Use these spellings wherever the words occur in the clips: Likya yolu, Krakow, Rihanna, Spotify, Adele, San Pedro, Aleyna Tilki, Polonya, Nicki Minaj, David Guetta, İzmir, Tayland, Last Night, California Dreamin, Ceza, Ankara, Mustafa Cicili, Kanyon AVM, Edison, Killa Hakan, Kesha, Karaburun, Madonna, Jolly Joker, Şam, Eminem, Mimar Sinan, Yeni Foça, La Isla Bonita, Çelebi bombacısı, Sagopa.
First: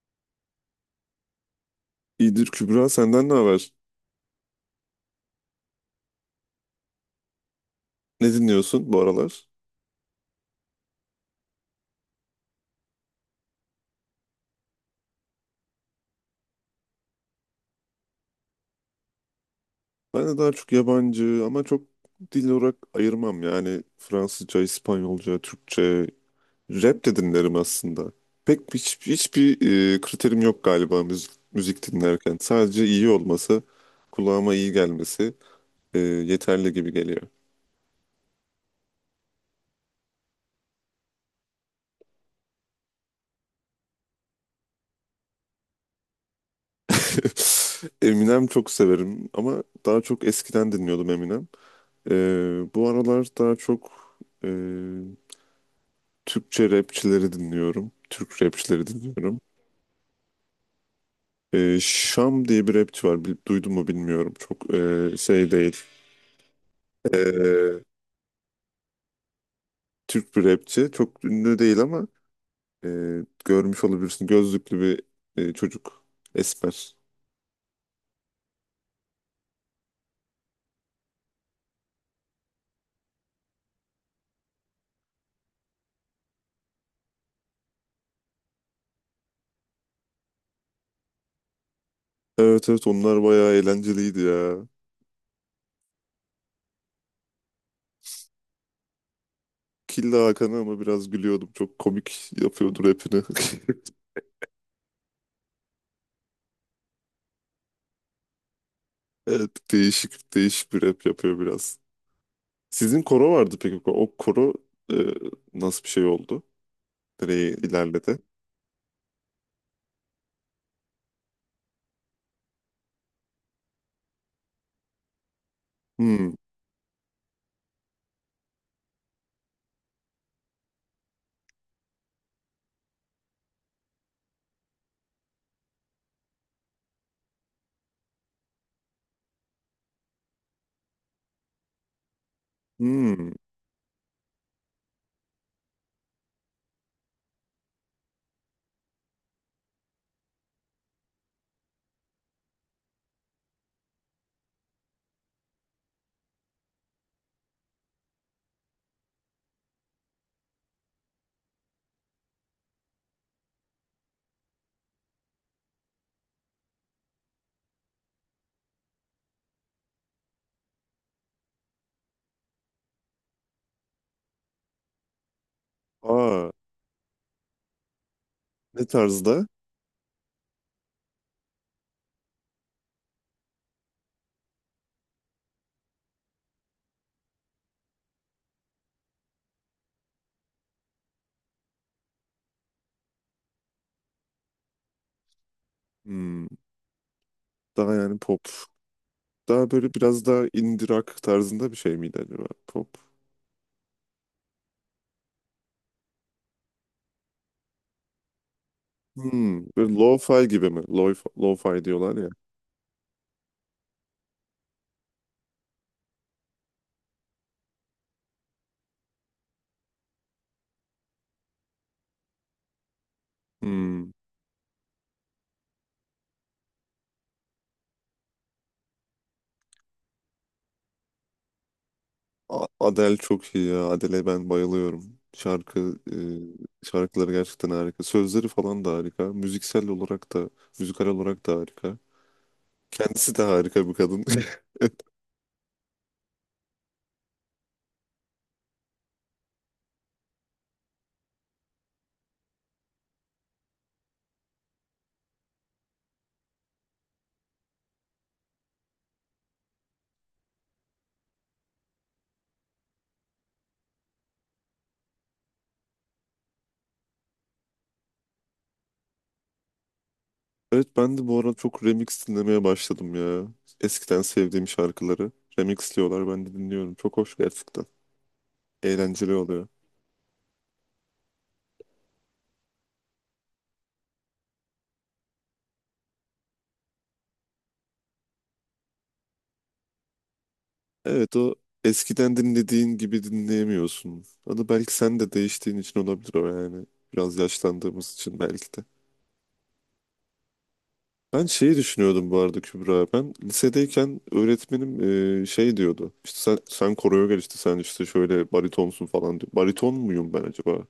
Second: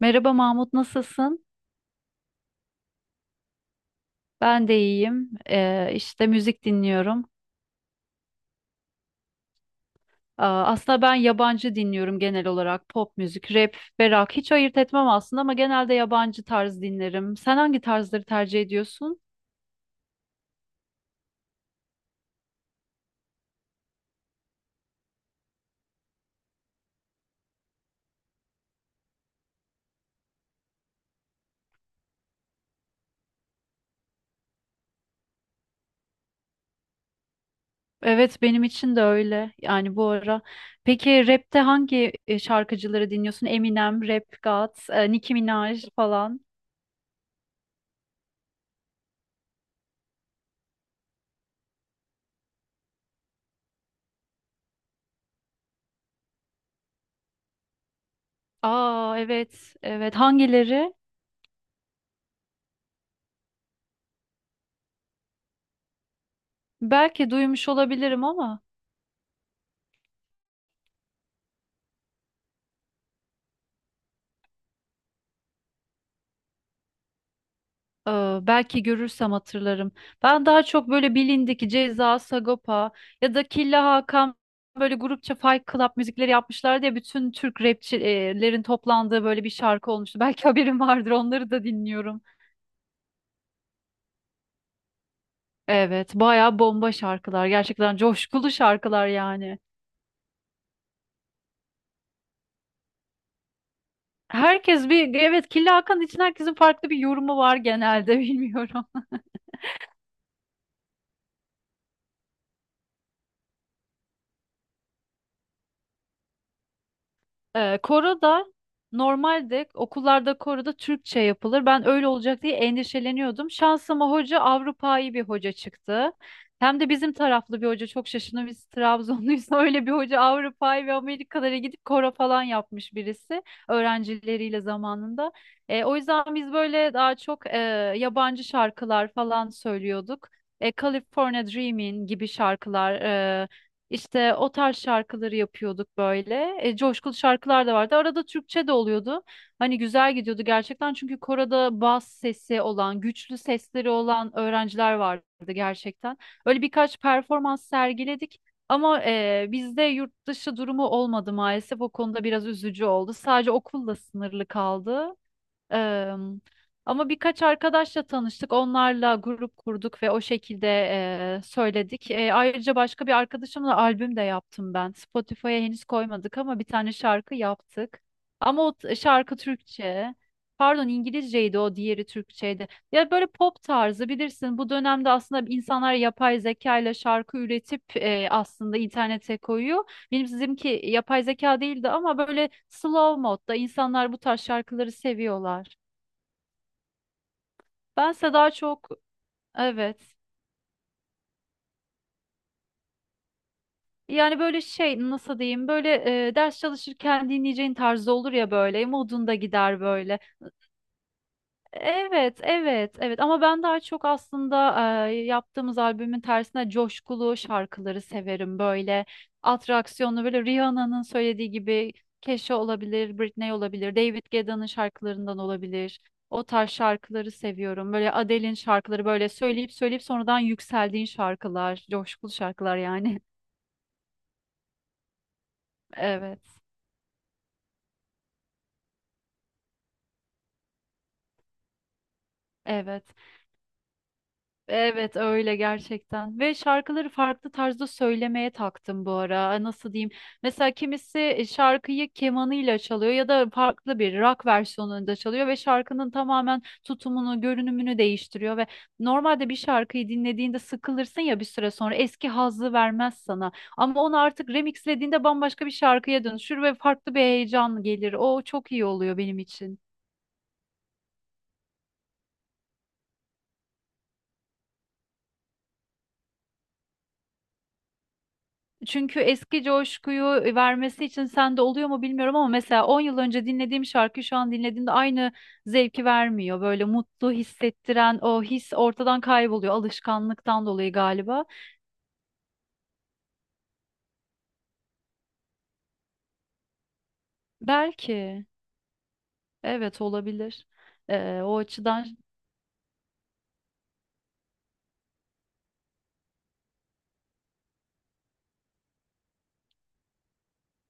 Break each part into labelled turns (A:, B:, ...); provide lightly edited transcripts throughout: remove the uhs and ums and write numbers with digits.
A: Merhaba Mahmut, nasılsın?
B: İyidir Kübra, senden ne haber?
A: Ben de iyiyim. İşte müzik dinliyorum.
B: Ne dinliyorsun bu aralar?
A: Aa, aslında ben yabancı dinliyorum genel olarak. Pop müzik, rap ve rock. Hiç ayırt etmem aslında ama genelde yabancı tarz dinlerim. Sen hangi tarzları tercih ediyorsun?
B: Ben de daha çok yabancı ama çok dil olarak ayırmam. Yani Fransızca, İspanyolca, Türkçe, rap de dinlerim aslında. Pek hiç, hiçbir kriterim yok galiba müzik dinlerken. Sadece iyi olması, kulağıma iyi gelmesi yeterli gibi geliyor.
A: Evet, benim için de öyle. Yani bu ara. Peki rapte hangi şarkıcıları dinliyorsun? Eminem, Rap God, Nicki Minaj falan.
B: Eminem çok severim ama daha çok eskiden dinliyordum Eminem. E, Bu aralar daha çok e, Türkçe rapçileri dinliyorum. Türk rapçileri
A: Aa
B: dinliyorum.
A: evet, evet. Hangileri?
B: Şam diye bir rapçi var. Duydun mu bilmiyorum. Çok değil.
A: Belki duymuş
B: Ee,
A: olabilirim ama.
B: Türk bir rapçi. Çok ünlü değil ama e, görmüş olabilirsin. Gözlüklü bir çocuk. Esmer.
A: Belki görürsem hatırlarım. Ben daha çok böyle bilindik Ceza, Sagopa ya da Killa Hakan böyle grupça Fight Club müzikleri yapmışlar diye bütün Türk rapçilerin toplandığı böyle bir şarkı olmuştu. Belki haberin vardır onları da dinliyorum.
B: Evet evet, onlar bayağı eğlenceliydi ya.
A: Evet, bayağı bomba şarkılar. Gerçekten coşkulu şarkılar yani.
B: Killa Hakan'a ama biraz gülüyordum. Çok komik yapıyordu rapini.
A: Herkes bir evet Killa Hakan için herkesin farklı bir yorumu var genelde bilmiyorum.
B: Evet, değişik değişik bir rap yapıyor biraz. Sizin koro vardı peki. O koro e, nasıl bir şey oldu? Direği ilerledi.
A: Koro da normalde okullarda koro da Türkçe yapılır. Ben öyle olacak diye endişeleniyordum. Şansıma hoca Avrupa'yı bir hoca çıktı.
B: Hmm.
A: Hem de bizim taraflı bir hoca çok şaşırdım. Biz Trabzonluyuz, öyle bir hoca Avrupa'yı ve Amerikalara gidip koro falan yapmış birisi öğrencileriyle zamanında. O yüzden biz böyle daha çok yabancı şarkılar falan söylüyorduk. California Dreamin gibi şarkılar,
B: Hmm.
A: işte o tarz şarkıları yapıyorduk böyle. Coşkulu şarkılar da vardı. Arada Türkçe de oluyordu. Hani güzel gidiyordu gerçekten. Çünkü koroda bas sesi olan, güçlü sesleri olan öğrenciler vardı gerçekten. Öyle birkaç performans sergiledik. Ama bizde yurt dışı durumu olmadı maalesef. O konuda biraz üzücü oldu. Sadece okulla sınırlı kaldı. Em, Ama birkaç arkadaşla tanıştık. Onlarla grup kurduk ve o şekilde söyledik. Ayrıca başka bir arkadaşımla albüm de yaptım ben. Spotify'a henüz koymadık
B: Aa,
A: ama bir tane şarkı yaptık. Ama o
B: ne
A: şarkı
B: tarzda?
A: Türkçe. Pardon İngilizceydi o, diğeri Türkçeydi. Ya böyle pop tarzı bilirsin. Bu dönemde aslında insanlar yapay zeka ile şarkı üretip aslında internete koyuyor. Benim sizinki yapay zeka değildi ama böyle slow modda insanlar bu tarz şarkıları seviyorlar.
B: Hmm, daha yani
A: Bense
B: pop.
A: daha çok,
B: Daha böyle
A: evet.
B: biraz daha indie rock tarzında bir şey miydi acaba? Pop.
A: Yani böyle şey, nasıl diyeyim, böyle ders çalışırken dinleyeceğin tarzı olur ya, böyle modunda
B: Hmm,
A: gider
B: böyle
A: böyle.
B: lo-fi gibi mi? Lo-fi, lo-fi diyorlar ya.
A: Evet, evet, evet. Ama ben daha çok aslında yaptığımız albümün tersine coşkulu şarkıları severim. Böyle atraksiyonlu, böyle Rihanna'nın söylediği gibi, Kesha olabilir, Britney olabilir,
B: Hmm.
A: David Guetta'nın şarkılarından olabilir. O tarz şarkıları seviyorum. Böyle Adele'in şarkıları, böyle söyleyip söyleyip sonradan yükseldiğin şarkılar, coşkulu
B: A-
A: şarkılar
B: Adele
A: yani.
B: çok iyi ya. Adele'e ben bayılıyorum.
A: Evet,
B: Şarkıları gerçekten harika. Sözleri falan da harika. Müziksel olarak da, müzikal olarak da harika.
A: evet.
B: Kendisi de harika bir kadın.
A: Evet öyle gerçekten, ve şarkıları farklı tarzda söylemeye taktım bu ara. Nasıl diyeyim, mesela kimisi şarkıyı kemanıyla çalıyor ya da farklı bir rock versiyonunda çalıyor ve şarkının tamamen tutumunu, görünümünü değiştiriyor. Ve normalde bir şarkıyı dinlediğinde sıkılırsın ya, bir süre sonra eski hazzı vermez sana, ama onu artık remixlediğinde bambaşka bir şarkıya dönüşür ve farklı bir heyecan gelir. O çok iyi oluyor benim için.
B: Evet, ben de bu ara çok remix dinlemeye başladım ya. Eskiden sevdiğim şarkıları remixliyorlar, ben de dinliyorum. Çok hoş gerçekten.
A: Çünkü
B: Eğlenceli
A: eski
B: oluyor.
A: coşkuyu vermesi için, sende oluyor mu bilmiyorum ama mesela 10 yıl önce dinlediğim şarkı şu an dinlediğimde aynı zevki vermiyor. Böyle mutlu hissettiren o his ortadan kayboluyor, alışkanlıktan dolayı
B: Evet,
A: galiba.
B: o eskiden dinlediğin gibi dinleyemiyorsun. Onu belki sen de değiştiğin için olabilir o yani. Biraz yaşlandığımız için
A: Belki,
B: belki de.
A: evet, olabilir.
B: Ben
A: O
B: şeyi
A: açıdan
B: düşünüyordum bu arada Kübra. Ben lisedeyken öğretmenim şey diyordu. İşte sen koroya gel, işte sen işte şöyle baritonsun falan diyor. Bariton muyum ben acaba?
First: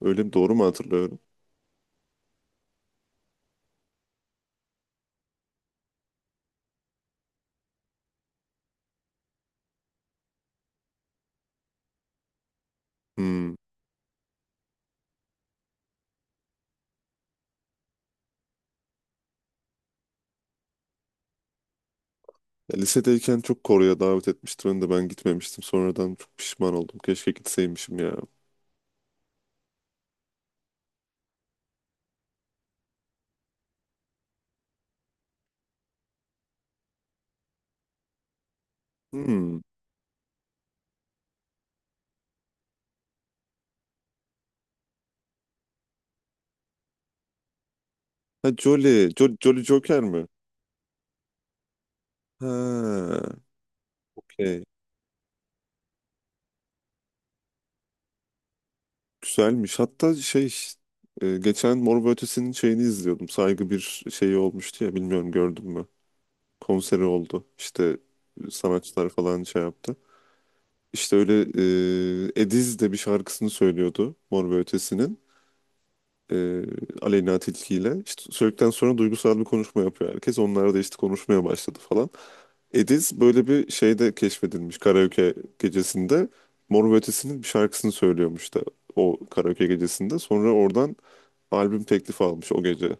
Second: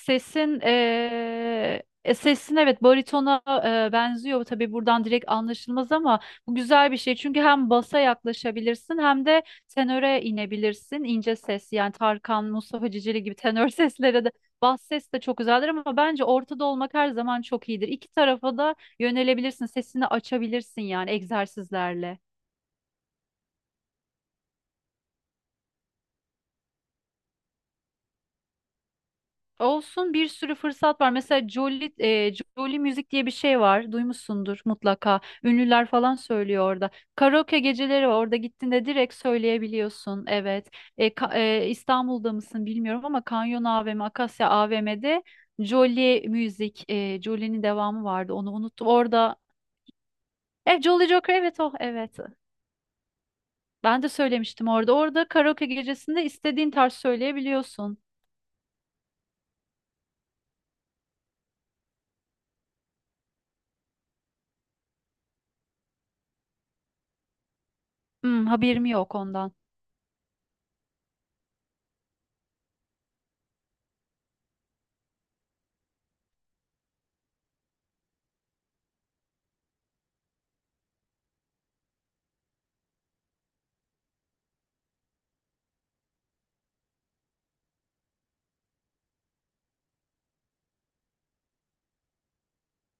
B: Öyle mi, doğru mu hatırlıyorum?
A: eee, e, sesin evet baritona benziyor. Tabii buradan direkt anlaşılmaz ama bu güzel bir şey. Çünkü hem basa yaklaşabilirsin hem de tenöre inebilirsin. İnce ses yani, Tarkan, Mustafa Cicili gibi
B: Hmm.
A: tenör seslere de, bas ses de çok güzeldir ama bence ortada olmak her zaman çok iyidir. İki tarafa da yönelebilirsin. Sesini açabilirsin yani, egzersizlerle.
B: Ya lisedeyken çok Kore'ye davet etmişti beni de, ben gitmemiştim. Sonradan çok pişman oldum. Keşke gitseymişim ya.
A: Olsun, bir sürü fırsat var. Mesela Jolly Müzik diye bir şey var. Duymuşsundur mutlaka. Ünlüler falan söylüyor orada. Karaoke geceleri var. Orada gittiğinde direkt
B: Hmm.
A: söyleyebiliyorsun. Evet. E, ka- İstanbul'da mısın bilmiyorum ama Kanyon AVM, Akasya AVM'de Jolly Müzik, Jolly'nin devamı vardı.
B: Ha,
A: Onu unuttum.
B: Jolly.
A: Orada
B: Jolly Joker mi?
A: Jolly Joker, evet, o, evet.
B: Ha.
A: Ben de
B: Okey.
A: söylemiştim orada. Orada karaoke gecesinde istediğin tarz söyleyebiliyorsun.
B: Güzelmiş. Hatta geçen Mor ve Ötesi'nin şeyini izliyordum. Saygı bir şeyi olmuştu ya, bilmiyorum, gördün mü? Konseri oldu. İşte
A: Hmm, haberim
B: sanatçılar
A: yok
B: falan
A: ondan.
B: şey yaptı. İşte öyle Ediz de bir şarkısını söylüyordu Mor ve Ötesi'nin. e, Aleyna Tilki ile. İşte söyledikten sonra duygusal bir konuşma yapıyor herkes. Onlar da işte konuşmaya başladı falan. Ediz böyle bir şeyde keşfedilmiş, karaoke gecesinde. Mor ve Ötesi'nin bir şarkısını söylüyormuş da o karaoke gecesinde. Sonra oradan albüm teklifi almış o gece.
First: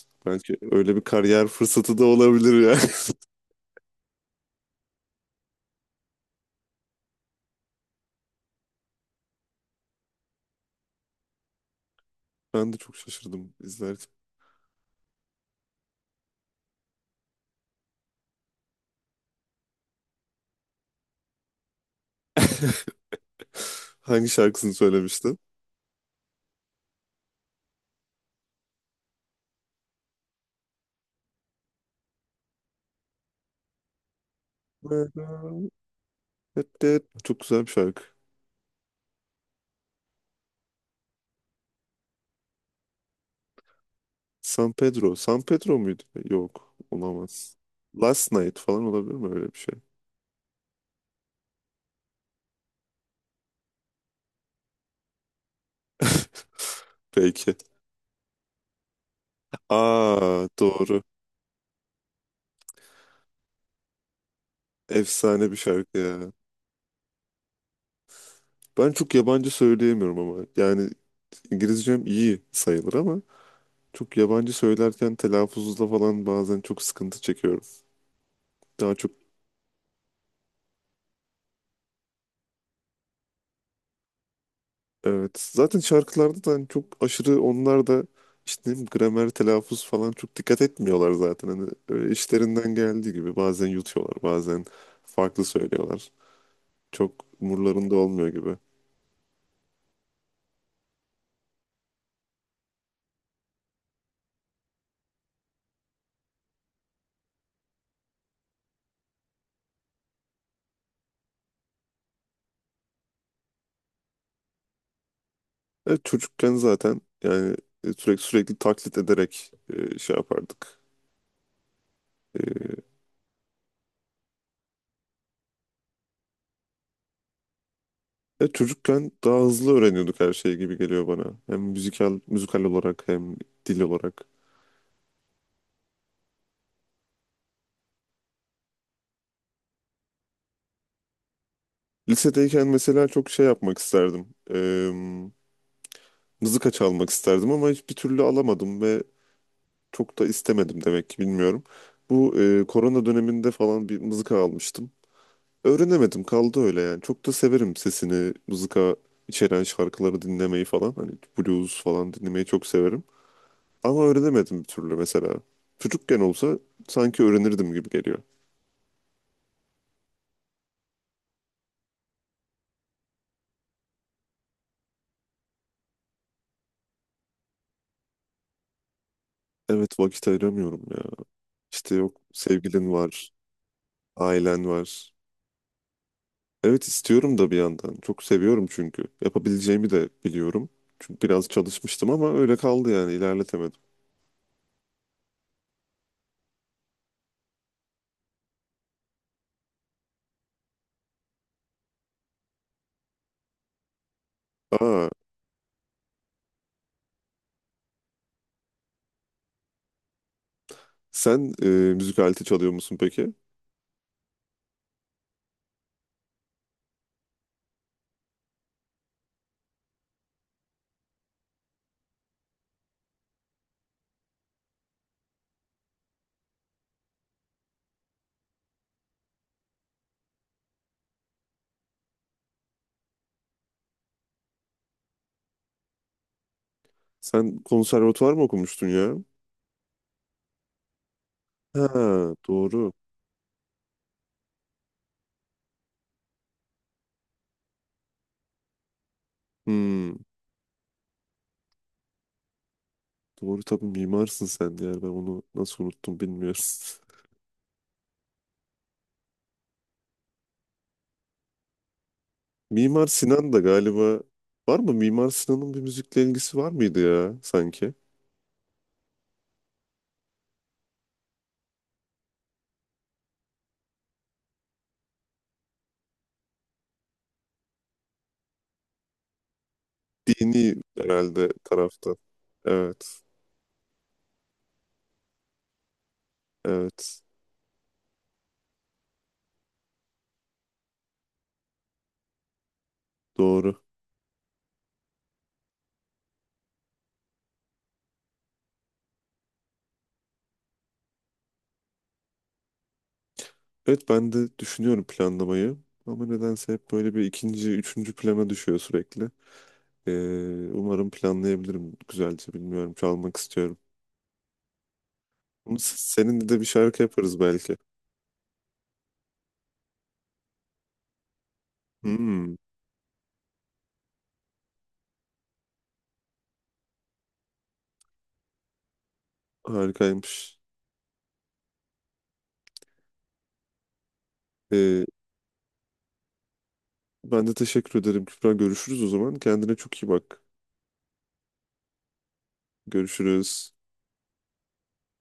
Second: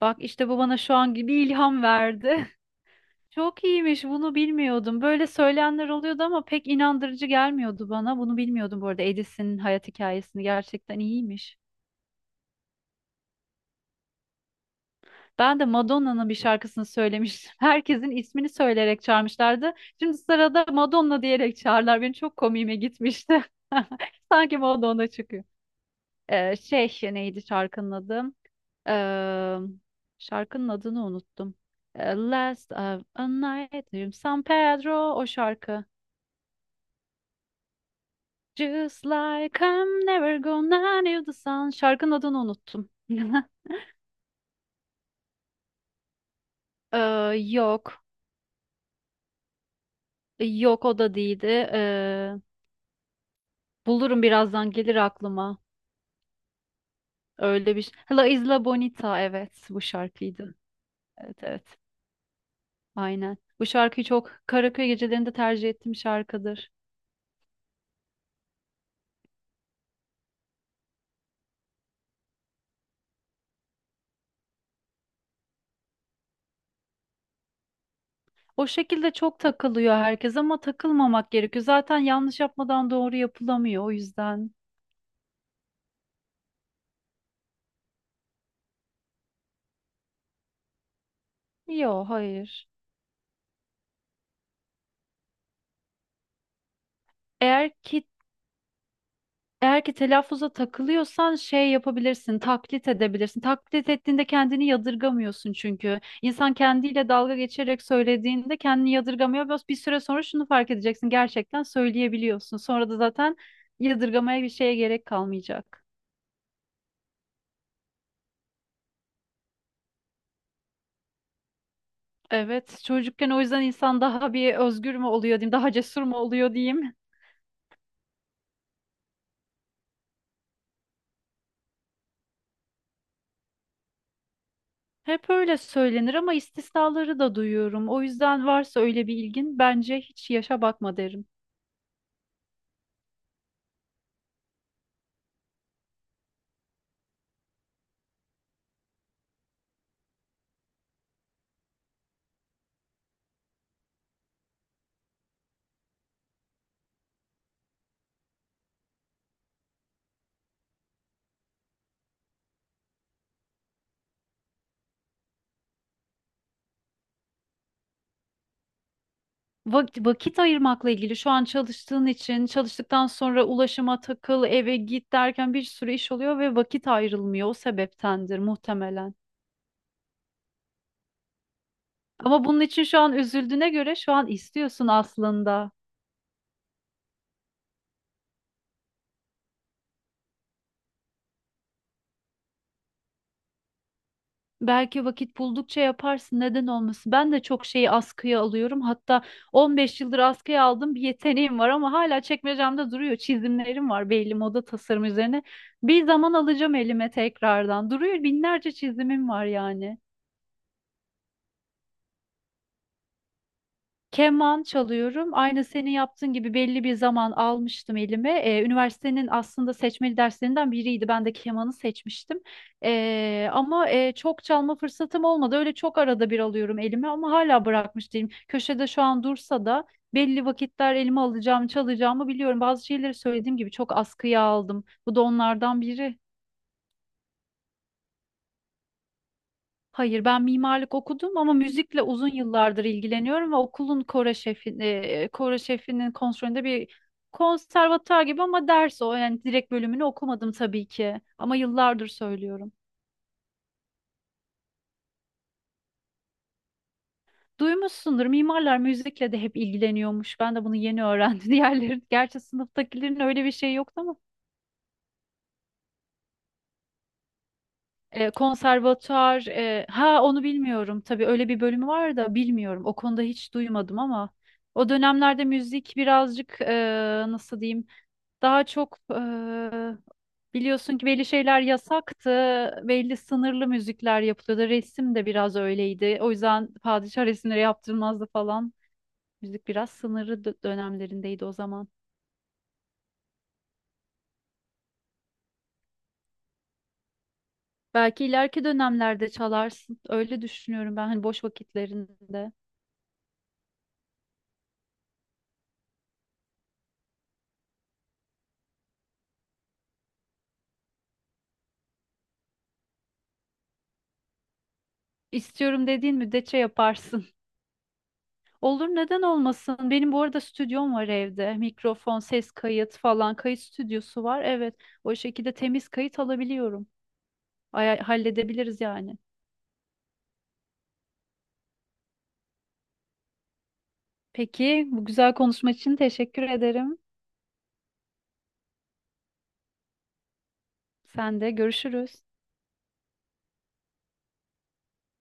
A: Bak işte
B: Belki
A: bu bana şu
B: öyle bir
A: an gibi
B: kariyer
A: ilham
B: fırsatı da
A: verdi.
B: olabilir yani.
A: Çok iyiymiş, bunu bilmiyordum. Böyle söyleyenler oluyordu ama pek inandırıcı gelmiyordu bana. Bunu bilmiyordum bu arada, Edison'ın hayat hikayesini gerçekten iyiymiş.
B: Ben de çok şaşırdım izlerken.
A: Ben de Madonna'nın bir şarkısını söylemiştim. Herkesin ismini söyleyerek çağırmışlardı. Şimdi sırada Madonna diyerek çağırlar. Benim çok komiğime gitmişti.
B: Hangi
A: Sanki
B: şarkısını
A: Madonna
B: söylemiştin?
A: çıkıyor. Şey, neydi şarkının adı? Eee, Şarkının adını unuttum. Last of a Night in San Pedro o şarkı.
B: Çok güzel bir şarkı.
A: Just like I'm never gonna leave the sun. Şarkının adını unuttum.
B: San Pedro. San Pedro muydu? Yok.
A: Eee,
B: Olamaz.
A: Yok.
B: Last Night falan olabilir mi, öyle bir şey?
A: Yok, o da değildi. Bulurum, birazdan gelir aklıma.
B: Belki.
A: Öyle bir La Isla Bonita, evet, bu
B: Aa,
A: şarkıydı.
B: doğru.
A: Evet, evet. Aynen. Bu şarkıyı çok karaköy gecelerinde
B: Efsane bir
A: tercih ettiğim
B: şarkı ya.
A: şarkıdır.
B: Ben çok yabancı söyleyemiyorum ama. Yani İngilizcem iyi sayılır ama çok yabancı söylerken telaffuzda falan bazen çok sıkıntı çekiyorum.
A: O
B: Daha çok
A: şekilde çok takılıyor herkes ama takılmamak gerekiyor. Zaten yanlış yapmadan doğru yapılamıyor, o yüzden.
B: evet. Zaten şarkılarda da hani çok aşırı onlar da işte gramer, telaffuz falan çok dikkat etmiyorlar zaten. Hani
A: Yok,
B: öyle
A: hayır.
B: işlerinden geldiği gibi bazen yutuyorlar, bazen farklı söylüyorlar. Çok
A: Eğer
B: umurlarında
A: ki
B: olmuyor gibi.
A: eğer ki telaffuza takılıyorsan şey yapabilirsin, taklit edebilirsin. Taklit ettiğinde kendini yadırgamıyorsun çünkü. İnsan kendiyle dalga geçerek söylediğinde kendini yadırgamıyor. Biraz bir süre sonra şunu fark edeceksin: gerçekten söyleyebiliyorsun. Sonra da zaten yadırgamaya, bir şeye gerek kalmayacak.
B: Evet, çocukken zaten yani sürekli sürekli taklit ederek yapardık. E,
A: Evet, çocukken o yüzden insan daha bir özgür mü oluyor diyeyim, daha cesur mu oluyor diyeyim.
B: evet, çocukken daha hızlı öğreniyorduk her şeyi, gibi geliyor bana. Hem müzikal müzikal olarak hem dil olarak.
A: Hep öyle söylenir ama istisnaları da duyuyorum. O yüzden varsa öyle bir ilgin, bence hiç yaşa bakma derim.
B: Lisedeyken mesela çok şey yapmak isterdim. Mızıka çalmak isterdim ama hiçbir türlü alamadım ve çok da istemedim demek ki, bilmiyorum. Bu korona döneminde falan bir mızıka almıştım. Öğrenemedim, kaldı öyle yani. Çok da severim sesini, mızıka içeren şarkıları dinlemeyi falan. Hani blues falan dinlemeyi çok severim. Ama öğrenemedim bir türlü mesela. Çocukken olsa sanki öğrenirdim gibi geliyor.
A: Vakit ayırmakla ilgili, şu an çalıştığın için çalıştıktan sonra ulaşıma takıl, eve git derken bir sürü iş oluyor ve vakit ayrılmıyor. O sebeptendir muhtemelen.
B: Evet, vakit ayıramıyorum ya. İşte yok,
A: Ama bunun için
B: sevgilin
A: şu an
B: var,
A: üzüldüğüne göre şu an
B: ailen
A: istiyorsun
B: var.
A: aslında.
B: Evet, istiyorum da bir yandan. Çok seviyorum çünkü. Yapabileceğimi de biliyorum. Çünkü biraz çalışmıştım ama öyle kaldı yani, ilerletemedim.
A: Belki vakit buldukça yaparsın. Neden olmasın? Ben de çok şeyi askıya alıyorum. Hatta 15 yıldır askıya aldım. Bir yeteneğim var ama hala çekmecemde duruyor. Çizimlerim var belli, moda tasarım
B: Aa,
A: üzerine. Bir zaman alacağım elime tekrardan. Duruyor, binlerce çizimim var yani.
B: sen müzik aleti çalıyor musun peki?
A: Keman çalıyorum. Aynı senin yaptığın gibi belli bir zaman almıştım elime. Üniversitenin aslında seçmeli derslerinden biriydi. Ben de kemanı seçmiştim. Ama çok çalma fırsatım olmadı. Öyle çok arada bir alıyorum elime ama hala bırakmış değilim. Köşede şu an dursa da belli vakitler elime alacağım, çalacağımı biliyorum. Bazı şeyleri söylediğim gibi çok askıya aldım. Bu da onlardan biri.
B: Sen konservatuvar mı okumuştun ya?
A: Hayır, ben mimarlık okudum ama müzikle uzun
B: Ha,
A: yıllardır
B: doğru.
A: ilgileniyorum ve okulun koro şefi, koro şefinin kontrolünde bir konservatuar gibi, ama ders o. Yani direkt bölümünü
B: Hmm,
A: okumadım tabii ki ama yıllardır söylüyorum.
B: doğru tabii, mimarsın sen de yani, ben onu nasıl unuttum bilmiyorum.
A: Duymuşsundur, mimarlar müzikle de hep ilgileniyormuş. Ben de bunu yeni öğrendim. Diğerleri, gerçi
B: Mimar
A: sınıftakilerin öyle
B: Sinan
A: bir
B: da
A: şey yoktu ama
B: galiba, var mı? Mimar Sinan'ın bir müzikle ilgisi var mıydı ya sanki?
A: konservatuar, ha onu bilmiyorum. Tabii öyle bir bölümü var da bilmiyorum. O konuda hiç duymadım ama o dönemlerde müzik birazcık, nasıl diyeyim, daha çok
B: Dini
A: biliyorsun ki belli
B: herhalde
A: şeyler
B: tarafta.
A: yasaktı. Belli
B: Evet,
A: sınırlı müzikler yapılıyordu. Resim de biraz öyleydi. O yüzden
B: evet.
A: padişah resimleri yaptırmazdı falan. Müzik biraz sınırlı dönemlerindeydi o zaman.
B: Doğru.
A: Belki ileriki dönemlerde çalarsın. Öyle düşünüyorum ben, hani boş vakitlerinde.
B: Evet, ben de düşünüyorum planlamayı. Ama nedense hep böyle bir ikinci, üçüncü plana düşüyor sürekli. Ee, Umarım planlayabilirim güzelce, bilmiyorum. Çalmak istiyorum. Ama
A: İstiyorum
B: s-
A: dediğin
B: Seninle
A: müddetçe
B: de bir şarkı
A: yaparsın.
B: yaparız belki.
A: Olur, neden olmasın? Benim bu arada stüdyom var evde. Mikrofon, ses
B: Hmm,
A: kayıt falan. Kayıt stüdyosu var. Evet. O şekilde temiz kayıt alabiliyorum. Halledebiliriz yani.
B: harikaymış.
A: Peki
B: Ee,
A: bu güzel konuşma için teşekkür ederim.
B: Ben de teşekkür ederim Kübra. Görüşürüz o zaman. Kendine çok iyi bak.
A: Sen de görüşürüz.
B: Görüşürüz.